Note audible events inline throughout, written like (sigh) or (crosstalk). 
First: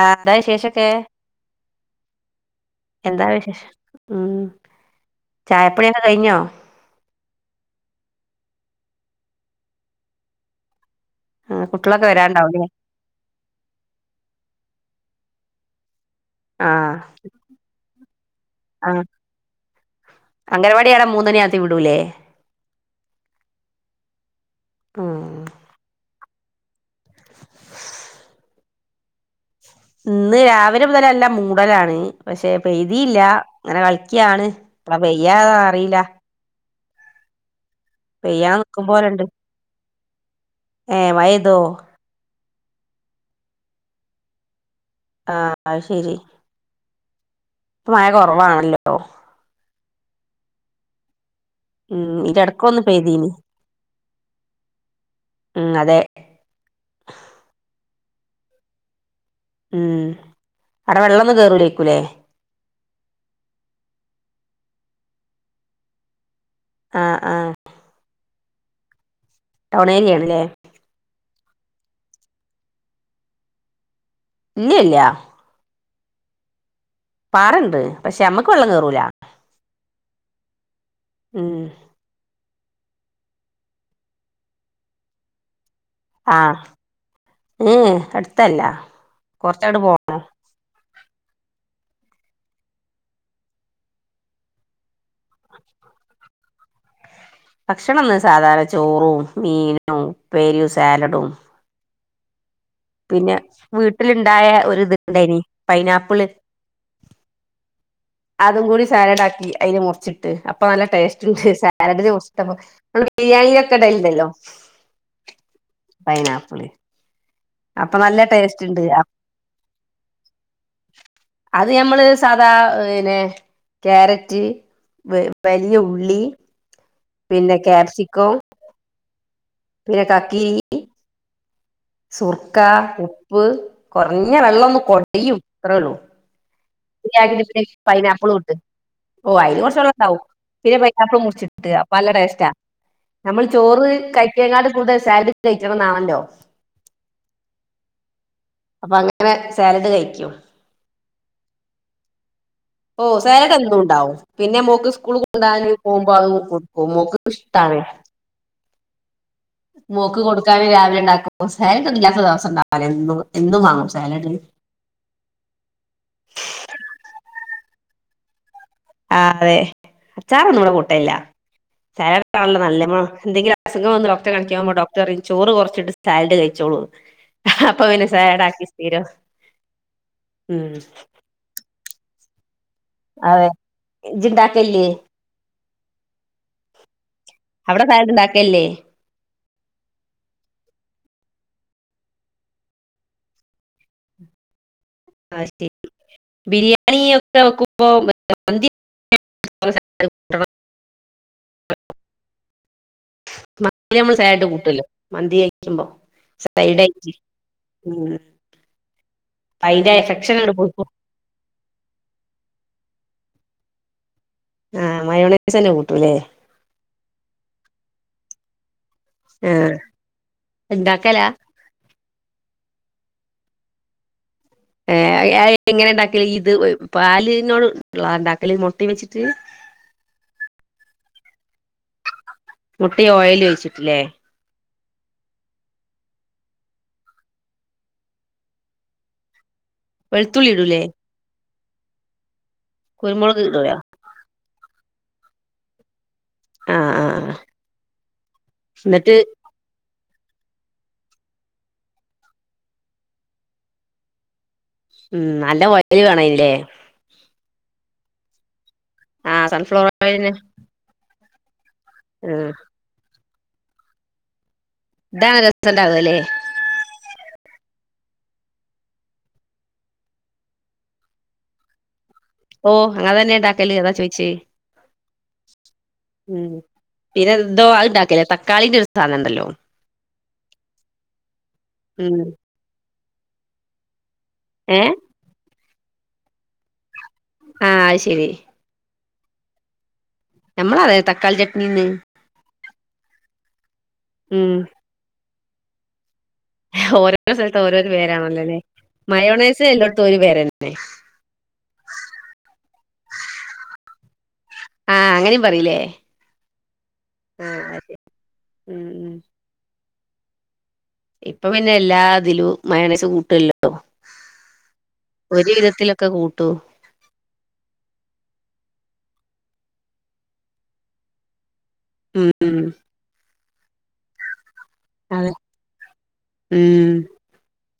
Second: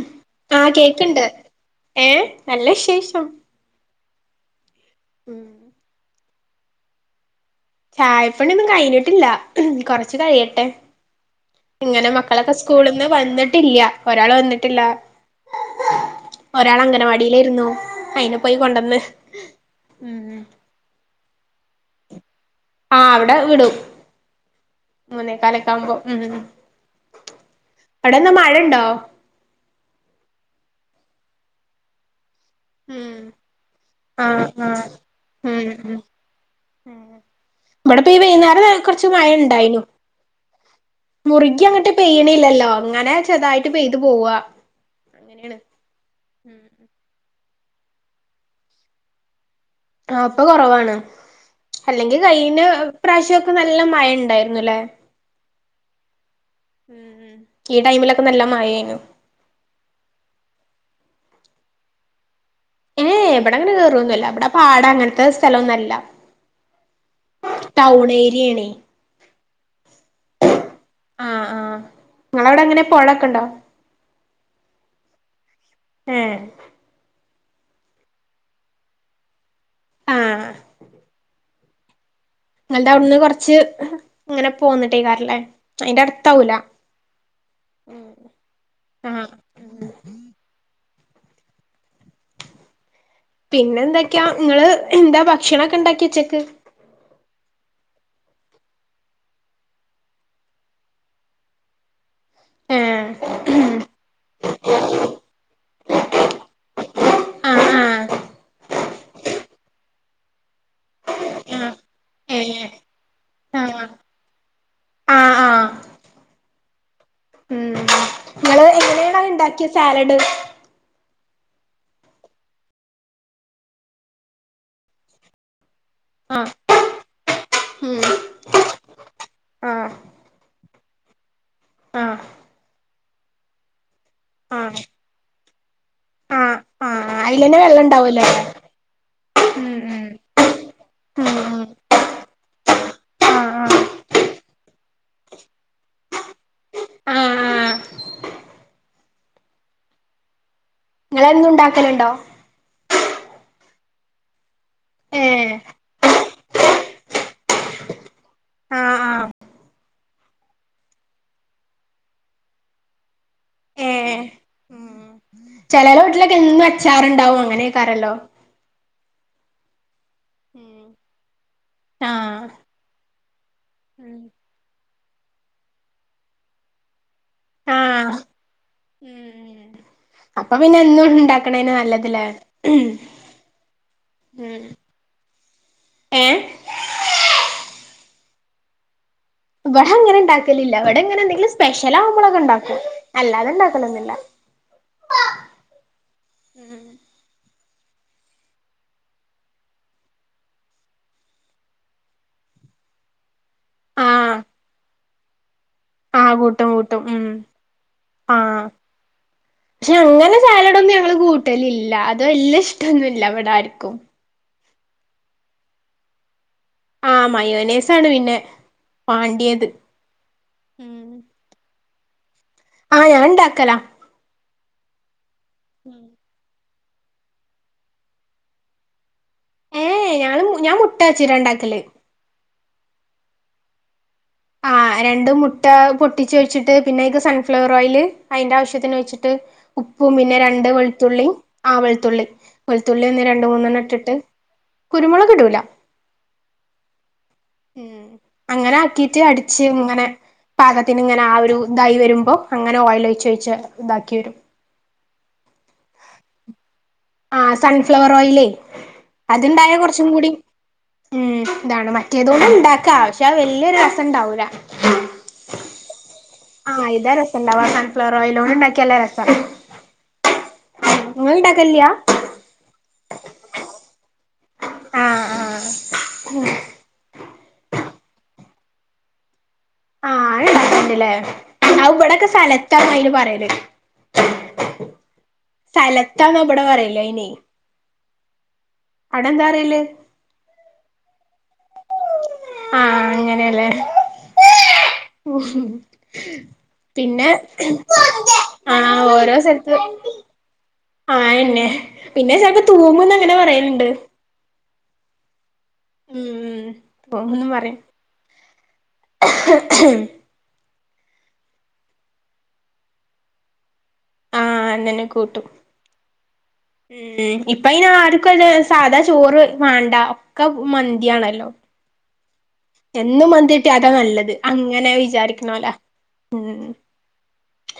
ആഹ് എന്താ ആ വിശേഷൊക്കെ കേക്ക്ണ്ട് ഏഹ് നല്ല വിശേഷം എന്താ വിശേഷം ഉം ഉം ചായപ്പണി ഒക്കെ കയിഞ്ഞോ ചായപ്പണിന്നും കഴിഞ്ഞിട്ടില്ല കൊറച്ചു കഴിയട്ടെ ആഹ് കുട്ടികളൊക്കെ ഇങ്ങനെ മക്കളൊക്കെ വരാണ്ടാവൂലേ സ്കൂളന്ന് വന്നിട്ടില്ല ഒരാൾ വന്നിട്ടില്ല. ഒരാൾ ആഹ് അംഗനവാടിയില ഇരുന്നു അയിനെ പോയി കൊണ്ടന്ന് ആഹ് ഉ അംഗനവാടി ആടെ മൂന്നണിയാകുമ്പത്തേക്ക് വിടൂലേ ആഹ് അവിടെ വിടും. ഉം മൂന്നേക്കാലൊക്കെ ആവുമ്പോ ഉം അവിടെന്താ മഴണ്ടോ ഇന്ന് രാവിലെ മുതല ല്ല മൂടലാണ്. പക്ഷെ ഉം പെയ്തീല്ല ഇങ്ങനെ ആഹ് കളിക്കാണ് ആഹ് എപ്പള പെയ്യാന്ന ഉം റീല്ല. ഉം. ഇവടെ പ ഈ വൈന്നാരം നിക്കും കുറച്ച് പോലെണ്ട് മഴ ഇണ്ടായിനു ഏഹ് മഴ പെയ്തോ മുറുകി അങ്ങട്ട് പെയ്യ്ണില്ല അങ്ങനെ ചെറുതായിട്ട് പെയ്ത് പോവാ ആ അങ്ങനെയാണ് അത് ശെരി ഉം ഇപ്പ മഴ കൊറവാണല്ലോ ആ ഇപ്പൊ കൊറവാണ് ഉം അല്ലെങ്കിൽ ഇതിന്റെ എടക്കൊന്ന് പെയ്തീനി കൈയിനെപ്രാവശ്യൊക്കെ നല്ല മയ ണ്ടായിരുന്നു ല്ലേ ഉം അതെ ഇ ടൈമിലൊ പ്പ നല്ല മയേനു ഉം അടെ വെള്ളൊന്നും കേറൂലേക്കു ലെ ഏ ഇവിടെ അങ്ങനെ കേറൊന്നുല്ല ഇവിടെ പാട അങ്ങനത്തെ സ്ഥലൊന്നും അല്ല ആ ആ എണ് ടൗൺ ഏരിയാ ണ്ല്ലേ ആ ആ നിങ്ങളവിടെ എങ്ങനെ പോഴക്കെ ണ്ടോ ഇല്ല ഇല്ല എ പാറണ്ട് പക്ഷെ ഞമ്മക്ക് വെള്ളം കേറൂല ആ ഉം നിങ്ങൾ ടവ്ട്ന്ന് കൊറച്ച് ഇങ്ങനെ പോന്നിട്ടേക്കാര ല്ലേ ആ ഏ അടുത്തല്ല ആ കൊറച്ചാണ്ട് പോണം പിന്നെ എന്തൊക്കെയാ നിങ്ങള് എന്താ ഭക്ഷണൊക്കെ ഇണ്ടാക്കെ ഉച്ചക്ക് ഭക്ഷണംന്ന് സാധാരണ ചോറും മീനും ഉപ്പേരിയും സാലഡും ഏ പിന്നെ വീട്ടില് ണ്ടായ ഒരു ഇത് ഇണ്ടേയ്നി പൈനാപ്പിള് ആ ആ അതും കൂടി സാലഡ് ആക്കി അയില് മുറിച്ചിട്ടപ്പൊ നല്ല ടേസ്റ്റ് ണ്ട് ആ സാലഡ്ല് ഏ മുറിച്ചട്ടപ്പോ നമ്മ ആ ബിരിയാണിക്കൊല്ലെ ഇടണ്ടല്ലോ ആ ആ പൈനാപ്പിള് അപ്പൊ നല്ല ടേസ്റ്റ് ണ്ട് അ അര്ണ്ടാക്കിയ സാലഡ് അത് ഞമ്മള് സാധാ ക്യാരറ്റ് വല്യ ഉ ള്ളി ഉം ആഹ് പിന്നെ ക്യാപ്സിക്കം ആഹ് പിന്നെ കക്കിരി സുർക്ക, ഉപ്പ് കുറഞ്ഞ ആഹ് വെള്ളൊന്ന് കൊടിയുംഅത്രേള്ളൂ ആഹ് ആഹ് യാക്കിട്ട് അയിലന്നെ പിന്നെ വെള്ളം ഉണ്ടാവൂലേ പൈനാപ്പിളും ഇട്ട് ഓ അയില് ഉം കൊറച്ച് വെള്ളണ്ടാവും പിന്നെ പൈനാപ്ളും ഉം ഉം ഉം മുറിച്ചിട്ട് അപ്പൊ നല്ല ടേസ്റ്റാ നമ്മൾ ആഹ് ആഹ് ചോറ് കഴിക്കഴങ്ങാട്ട കൂടുതൽ സാലഡ് കഴിക്കണം ന്നാണല്ലോ ആഹ് ആഹ് അപ്പൊ അങ്ങനെ സാലഡ് കയ്ച്ചു നിങ്ങളെന്നും ണ്ടാക്കലുണ്ടോ ഓ സാലഡ് എന്നുണ്ടാവും പിന്നെ മോക്ക് സ്കൂൾ ഏഹ് കൊണ്ടാന് പോകുമ്പോ അത് കൊടുക്കും മോക്ക് ഇഷ്ട ആഹ് ആഹ് മോക്ക് കൊടുക്കാന് രാവിലെ ണ്ടാക്കും സാലഡ്ഇല്ലാത്ത ദിവസം ഉണ്ടാവൂല എന്നും എന്നും വാങ്ങും സാലഡ് ചേലോലെ വീട്ടിലൊക്കെ എന്നും അച്ചാറുണ്ടാവും അങ്ങനെക്കാരല്ലോ ആ അതെ അച്ചാറൊന്നും ഉം ഇവടെകൂട്ടലില്ല സാലഡ് ആഹ് ഇപ്പോ നല്ല എന്തെങ്കിലും അസുഖം വന്ന് ഉം ഡോക്ടറെക കണിക്കുമ്പോ ഡോക്ട ന്നിട്ട് പറിചോറ് കുറച്ചിട്ട് സാലഡ് കഴിച്ചോളൂ അപ്പൊ വിനെ ആഹ് സാല ട്ക്കി സ്ഥിരംഉം ഉം ഇംഗ്ലാ് അതെ ജിണ്ടാക്കല്ലേ ഏ അവിടെ നായട്ടണ്ടാക്കല്ലേ ഇവിടെ അങ്ങനെ ഇണ്ടാക്കലില്ല ഇവിടെങ്ങനെ എന്തെങ്കിലും സ്പെഷ്യൽ ആവുമ്പോളൊക്കെ ഉണ്ടാക്കോ അല്ലാതെ ഇണ്ടാക്കലൊന്നുമില്ല ആ ശരി ബിരിയാണി ഒക്കെക്ക അപ്പ വ മതി നമ്മൾ സായിട്ട് കൂട്ടല്ലോ മന്തി കഴിക്കുമ്പോ ആഹ കൂട്ടും സൈഡ് കൂട്ടും ആയിട്ട് ഉ ഉം ആഹ അതിന്റെ പക്ഷെ എഫെക്ഷൻ അങ്ങനെ അങ്ങട് പോയിപ്പോ സാലഡൊന്നും ഞങ്ങള് കൂട്ടലില്ല അത എല്ല ഇഷ്ടംൊന്നും എല്ലവട ആായിരിക്കും ആഹ മയോണസ തന്നെ കൂട്ടൂല്ലേ ആഹ മയോനേസ് ആാണ് പിന്നെ വാണ്ടിയത് ആഹ എന്താക്കല ആഹ ഞാൻ ഉണ്ടാക്കല ആഹ എങ്ങനെ ഉണ്ടാക്കിയൽ ഇത് പാലോട് ഉള്ളണ്ടാക്കല മുട്ടയും വെച്ചിട്ട് ഏ് ഞങ്ങള് ഞാൻ മുട്ടാച്ചി രണ്ടാക്കല് മുട്ടി ഓയിൽ വഴിച്ചിട്ടില്ലേ ആ രണ്ടണ്ട് മുട്ട പൊട്ടിച്ച വെച്ചിട്ട് പിന്നെക്ക് സൺഫ്ലവർ ഓയിയില് അതിന്റെ ആവശ്യത്തിന് വെച്ചിട്ട് ഉപ്പും പിന്നെ വെളുത്തുള്ളി രണ്ട് ഇടൂലേ വെളുത്തുള്ളി ആവൽത്തുള്ളി കൊെളത്തുള്ളി ഒന്ന് കുരുമുളക് രണ്ട ഇടൂല മൂന്നെണ്ണം ഇട്ടിട്ട് കുരുമുളക് കടുൂല ആഹ ആഹ ഉം അങ്ങനെ ആക്കീട്ട് അടിച്ച് ഇങ്ങനെ പാകത്തിന് ഇങ്ങനെ ആ ഒരു ഇതായി വരുമ്പോ അങ്ങനെ ഓയിൽ ഒഴച്ച് വഴച്ച് ഇതാക്കി വരും ഉം നല്ല വയല് വേണല്ലേ ആ സൺഫ്ലവർ ഓയിയിലേ ആഹ് അത്ണ്ടായാ സൺഫ്ലവർ കൊറച്ചും കൂടി ഓയിലെന്നെ ഉം ഇതാണ് മറ്റേത കൊും ആഹ് ഉണ്ടാക്കാം ആശ്യം പാ വല്ിയൊരു രസംണ്ടാവൂരാ ഇാ രസം ഉണ്ടാക അല്ലേ ആഹ ഇതാ രസം ഇണ്ടവാ സൺഫ്ലോർ ഓയിൽ ഒന്ന ഉണ്ടാക്കിയല്ല രസം നിങ്ങ ഉണ്ടാക്കല്ലയാ ഓ അങ്ങനെ തന്നെയ ഉണ്ടാക്കല് അതാ ചോയിച്ചേ ആഹ് ആഹ് ഇത് എന്തോ അതുണ്ടാക്കില്ലേ തക്കളിന്റെ ഒരു സാധനം ഉണ്ടല്ലോ ആ അത് ഇണ്ടാക്കലുണ്ട് ഇല്ലേ ആ ഉം ഇവിടെക്കെ സലത്താന്നാ യലും. പറയല് ഏഹ് സൈലത്താന്ന് ഇവിടെ പറയില് അയിന് ആ അത് ശരി. അവിടെന്താ പറയല്. നമ്മള് അവിടെ തക്കാളി ചട്നിന്ന്. ആ അങ്ങനെയല്ലേ. ഉം. (inaudible) ഓരോ പിന്നെ സ്ഥലത്ത് ഓരോരോ പേരാണല്ലോല്ലേ ആ ഓരോ മയോണൈസ് സ്ഥലത്തും എല്ലോടത്തും ഒരു പേരന്നെ ആ അയന്നെ പിന്നെ ചെലപ്പോ തൂ മെന്ന് അങ്ങനെ പറയുന്നുണ്ട്. ആഹ് അങ്ങനെയും. പറയിലെ (unintelligible) പറയും ഉം ഇപ്പൊ പിന്നെ എല്ലാ ഇതിലും മയോണൈസ് കൂട്ടുഇല്ലല്ലോ ആഹ് അതെന്നെ കൂട്ടും ഒരു വിധത്തിലൊക്കെ കൂട്ടൂ ഉം ഇപ്പ അയിന് ആർക്കും സാധാ ചോറ് വേണ്ട ഒക്കെ മന്തിയാണല്ലോ. ഉം. എന്നും മന്തി. കിട്ടിയാ അതാ നല്ലത് അങ്ങനെ അതെ വിചാരിക്കണവല്ലോ ഉം.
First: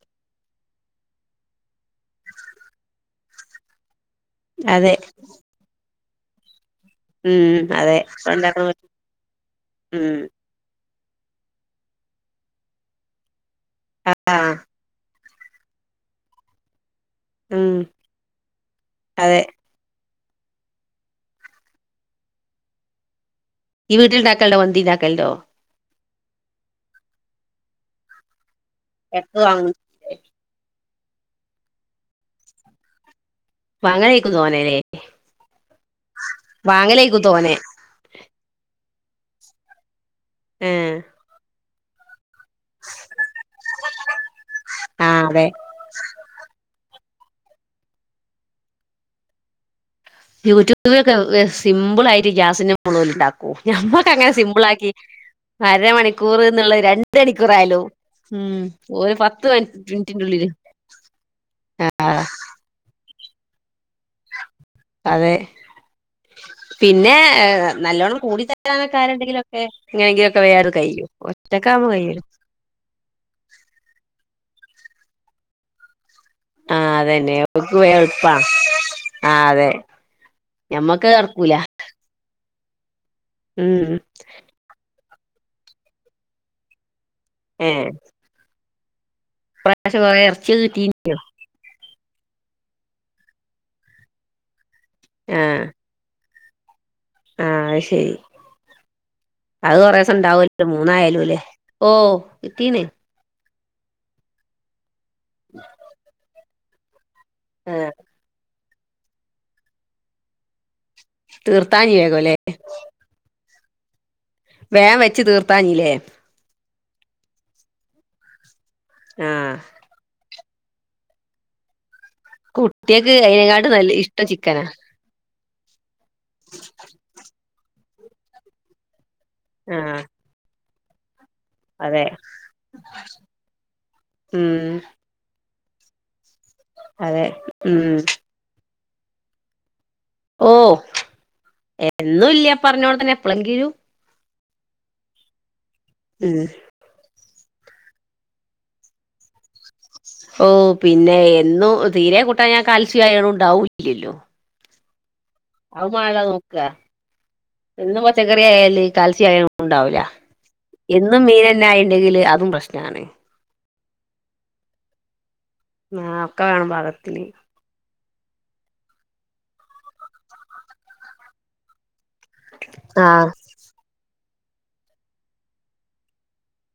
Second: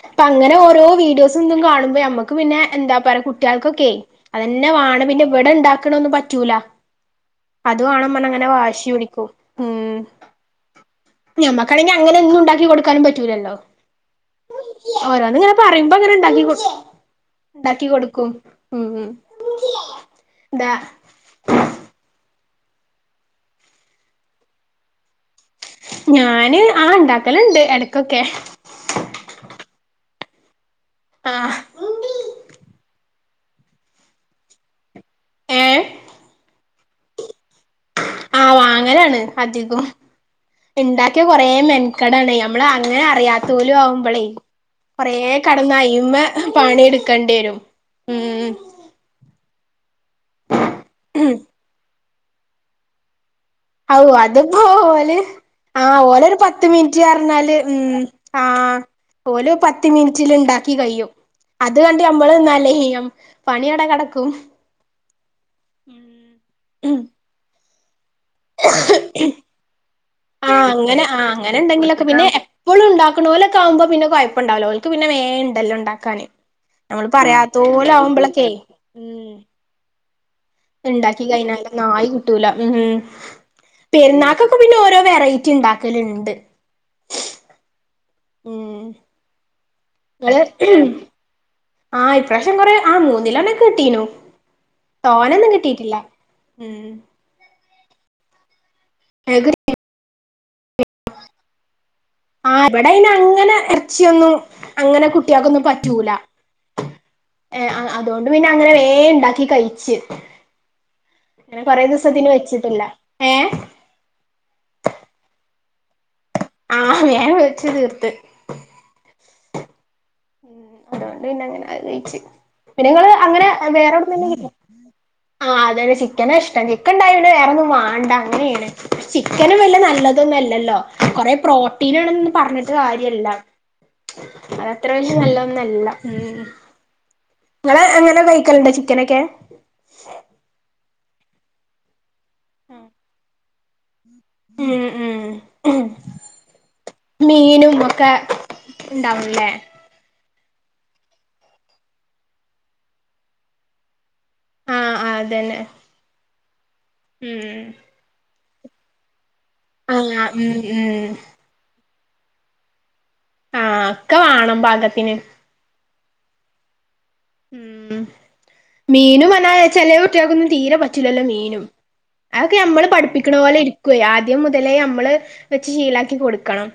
അപ്പം അങ്ങനെ ഓരോ വീഡിയോസ് എന്നും കാണുമ്പോ ന മ്മക്ക് പിന്നെ എന്താ പറയാ കുട്ടികൾക്കൊക്കെയെ. അതന്നെ അതെ വാണം പിന്നെ ഇവിടെ ഇ ണ്ടാക്ക ക്കണതൊന്നും പറ്റൂല ഉം അത് അതെ വാണമെന്ന് അങ്ങനെ ഉണ്ടാക്കണ വാശി പിടിക്കും ഉം. ഞമ്മക്കാണെങ്കിൽ അങ്ങനെ എന്നും ഉണ്ടാക്കി കൊടുക്കാനും പറ്റൂലല്ലോ ആഹ്. ഓരോന്നിങ്ങനെ പറയുമ്പോ ഇ ങ്ങനെ ഉണ്ടാക്കി കൊടു. ഉം ഉണ്ടാക്കി കൊടുക്കും ഉം ഉം. അതെ ദാ ഈ വീട്ടിലുണ്ടാക്കല് മന്തി ഉണ്ടാക്കലൊണ്ടോ ഞാന് ആ ഉണ്ടാക്കലുണ്ട് എടക്കൊക്കെ. എടക്ക് വാങ്ങു ആഹ് വാങ്ങാൻ ഇരിക്കും തോന്നല്ല്. ഏ വാങ്ങലേക്കും തോനെ ആ വാങ്ങ അങ്ങനാണ് അധികവും. ഏഹ് ഉണ്ടാക്കിയ കൊറെ മെൻ കട അടയും ഇവിടെ അങ്ങനെ അറിയാത്ത പോലും ആവുമ്പോളേ കൊറേ ആഹ് അതെ കെടന്ന് അതിലുമ്മേ പണി എടു ക്കേണ്ടി വരും ഉം യൂടൂബ് സിമ്പിൾ ആയി (unintelligible) ഔ അത്പ്പോ ഓല് ആഹ് ഓല് ഒരു അരമണിക്കൂർ പത്ത് എന്നുള്ളത് മിനിറ്റ് രണ്ട് പറഞ്ഞാല് മണിക്കൂറായാലും ഉം ഉം ആഹ് ഒരു ഓല് പത്ത് മിനിറ്റിന്റെ മിനിറ്റില് ഉള്ളില് ഉണ്ടാക്കി കഴിയും അത് കണ്ട് നമ്മള് നിന്നാലേ- പണിയവിടെ കിടക്കും അതെ പിന്നെ ഏ നല്ലോണം ആഹ് വേഗം അങ്ങനെ കഴിയും ആഹ് അങ്ങനെ ഒറ്റക്കാവുമ്പോ എന്തെങ്കിലും ഒക്കെ കഴിയൂല പിന്നെ എപ്പോഴും ഉണ്ടാക്കണ പോലൊക്കെ ആവുമ്പോ പിന്നെ വ ഉണ്ടാവലൊ ഓല്ക്ക് പിന്നെ വേണ്ടല്ലോ ഉണ്ടാക്കാന് ആ നമ്മള് അതന്നെ ഓക്ക് പറയാത്തോല് വേഗം എളുപ്പാ ആവുമ്പളൊക്കെ ആ ഉം അതെ ഞമ്മക്ക് ഇണ്ടാക്കി നടക്കൂല കഴിഞ്ഞാലെ നായി കിട്ടൂല ഉം ഉം പെരുന്നാക്കൊക്കെ പിന്നെ ഓരോ വെറൈറ്റി ഇണ്ടാക്കലുണ്ട് ഏഹ് ഉം പക്ഷെ കൊറേ ഇങ്ങള് എറ്ച്യക്കെ കിട്ടീനൊ ആഹ് ഇപ്രാവശ്യം കൊറെ ആഹ് മൂന്നിലോന കിട്ടീനു തോനൊന്നും കിട്ടീട്ടില്ല ഉം ആഹ് അത് ശെരി അത് കൊറേ ഇണ്ടാവല്ലോ മൂന്നായാലു ല്ലേ ആഹ് ഇവിടയ്നങ്ങനെ എറ്ച്ചിയൊന്നും അങ്ങനെ കുട്ട്യേൾക്കൊന്നും പറ്റൂല ഏഹ് ആ അതുകൊണ്ട് പിന്നെ. അങ്ങനെ വേ ഉണ്ടാക്കി കഴിച്ച് അങ്ങനെ കൊറെ തീർത്താഞ്ഞി വേഗം ദിവസതിന് ല്ലേ വെച്ചിട്ടില്ല ഏഹ് വേൻ വെച്ച് തീർത്താനല്ലേ ആഹ് വേഗം വെച്ചു തീർത്ത് ആഹ് ഉം അതുകൊണ്ട് പിന്നെ അങ്ങനെ അത് കഴിച്ച് പിന്ന ഇങ്ങള് കുട്ടിയക്ക് അങ്ങനെ അതിനെക്കാട്ടും നല്ല വേറെ ഇഷ്ടം എവിടുന്നെങ്കിലും കിട്ടു ചിക്കനാ അതെ അതെ ചിക്കന ഇഷ്ടം ചിക്കൻ ഉണ്ടായ വേറെ വേണ്ട അങ്ങനെയാണ് ചിക്കനും വല്ല ആ നല്ലതൊന്നുംല്ലല്ലോ കൊറെ പ്രോട്ടീന അതെ ആണന്ന് പറഞ്ഞിട്ട് കാര്യല്ല ഉം നല്ലോന്നും അല്ല ഉം അതെ ഉം ങ്ങള്അങ്ങനെ കഴിക്കലുണ്ടോ ചിക്ക ചിക്കനെക്കെ ഓ എ എന്നും ഇല്ല പറഞ്ഞോടെത്തന്നെ എപ്പോളങ്കിലും ഉം ഉം ഉം മീനും ഒക്കെ ഒണ്ടാവുംല്ലേ ഓ പിന്നെ എന്നും തീരെ കൂട്ടാഞാ കാൽസ്യമായണും ഉണ്ടാവില്ലല്ലോ ആഹ് ആഹ് അതന്നെ (unintelligible) ഉം എന്നും വെച്ച കറി ആയാലും ഈ കാൽസ്യമായാണും ഉണ്ടാവുല ആഹ് ഉം ഉം എന്നും മീനന്നെ ആ അല്ലെങ്കില് അതും പ്രശ്നാണ് ആ ഒക്കെ വാണം പാകത്തിന് ആ ഒക്കെ വേണം പാകതി മ് മീനും വല്ലാതെ ചേലെ കുട്ടിയക്കൊന്നും തീരെ പറ്റില്ലല്ലോ മീനും അതൊക്കെ നമ്മള് ആഹ് പഠിപ്പിക്കുന്ന പോലെ ഇരിക്കുവേ ആ ആദ്യം മുതലേ നമ്മള് വെച്ച് ശീലാക്കി കൊടുക്കണം.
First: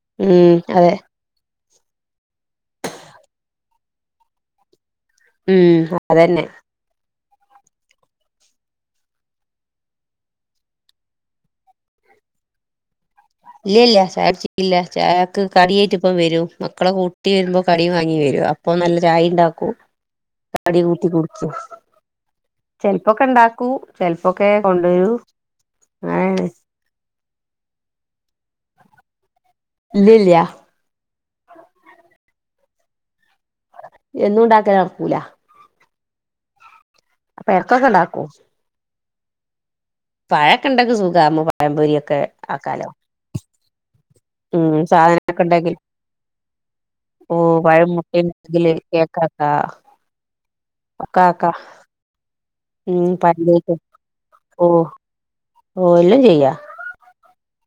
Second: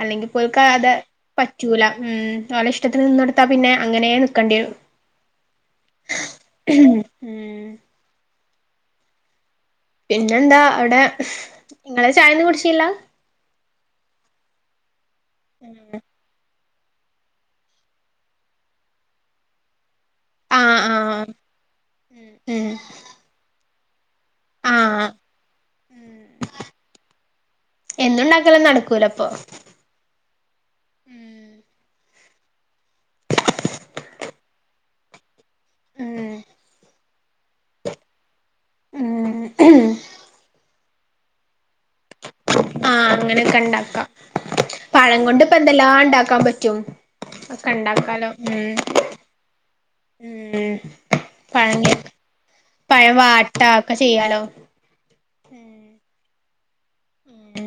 അല്ലെങ്കി ഉം പോൽക്ക അത് അതെ പ റ്റൂല ഉം ഓല ഇഷ്ടത്തിൽ നിന്നെടുത്താ പിന്നെ അങ്ങനെ നിക്കണ്ടി വരും ഉം അതന്നെ ഉം പിന്നെന്താ അവിടെ ങ്ങള് ചായൊന്ന് കുടിച്ചില്ല ഇല്ല ഇല്ല ചായ കുടിച്ചിട്ടില്ല ചായ കടിയായിട്ട് ഇപ്പം വരും മക്കളെ കൂട്ടി വരുമ്പോ കടി വാങ്ങി വരൂ അപ്പൊ നല്ല ചായി ഇണ്ടാക്കും കാടി ആഹ് കൂട്ടി ആഹ് കുടിക്കു ഉം ചെലപ്പോക്കെ ണ്ടാക്കൂ ചെൽപ്പൊക്കെ ആഹ് കൊണ്ടുവരൂ അങ്ങനെണ് എന്നും ഉണ്ടാക്കല് നടക്കൂല അപ്പൊ അതില്ല്യ ഉം എന്നും ഉണ്ടാക്കാൻ നടക്കൂല അപ്പം ഇടയ്ക്കൊക്കെ ഉണ്ടാക്കുവോ ഉം പഴവൊക്കെയുണ്ട് ഇന്ന് സുഖാരുന്നു പഴം പൊരിയൊ ആഹ് അങ്ങനെ കണ്ടാ ക ഉം സാധനൊക്കെ ഉണ്ടെങ്കിൽ ഇണ്ടാക്കാൻ പറ്റും ഓ ഒക്കെ പഴം ഇണ്ടാക്കാലോ ഉം ഉം (unintelligible) പഴങ്കി പഴം വാട്ട ഉം ഒക്കെ ചെയ്യാലോ ഓ ഓ എല്ലാം ചെയ്യാം ഉം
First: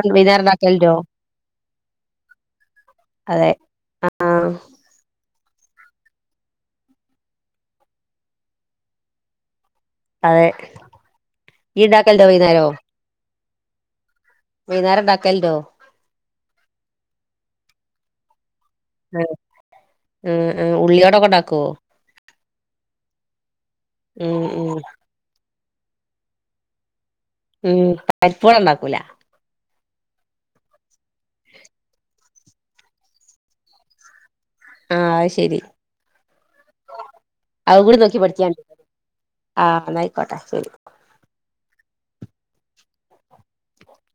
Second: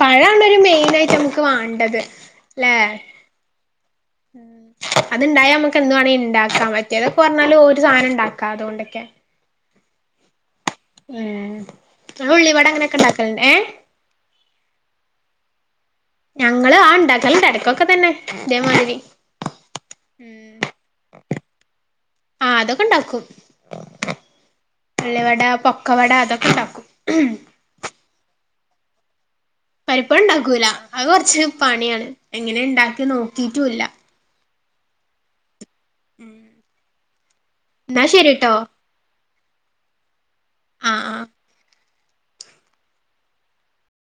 പഴം വൈന്നേരം ആണൊരു മെയിൻ ഉണ്ടാക്കലുണ്ടോ ആയിട്ട് നമുക്ക് വേണ്ടത് അല്ലേ അതെ അതുണ്ടായാ നമുക്ക് എന്തു വേണേ ഇണ്ടാക്കാൻ പറ്റിയതൊക്കെ പറഞ്ഞാലും ഒരു സാധനം ഉണ്ടാക്കാം അതുകൊണ്ടൊക്കെ അതെ ഇയ്യ് ഉണ്ടാക്കലുണ്ടോ ഉം ഉള്ളി വട അങ്ങനൊക്കെ ഉണ്ടാക്കലണ്ട് ഏ വൈകുന്നേരം ഉണ്ടാക്കലുണ്ടോ ഞങ്ങള് ആഹ് ഉണ്ടാക്കലുണ്ട് ഇടയ്ക്കൊക്കെ തന്നെ അതേമാതിരി ഉം ഉം ആഹ് അതൊക്കെ ഉണ്ടാക്കും ഉം ഉം ഉള്ളി വട പ ക്കുവട അതൊക്കെ ഉണ്ടാക്കും ഉം (unintelligible) ഇപ്പോള് ഉണ്ടാക്കൂല പരിപ്പ് വട ഉണ്ടാക്കൂല അത് കൊറച്ച് പണിയാണ് എങ്ങനെ ഇണ്ടാക്കി നോക്കിട്ടും ഇല്ല ആഹ് അത് ശരി അവ കൂടി ഇന്നാ നോക്കി പഠിക്കാൻ ശരിട്ടോ എന്നാ ആയിക്കോട്ടെ ശരി ആഹ് ആഹ്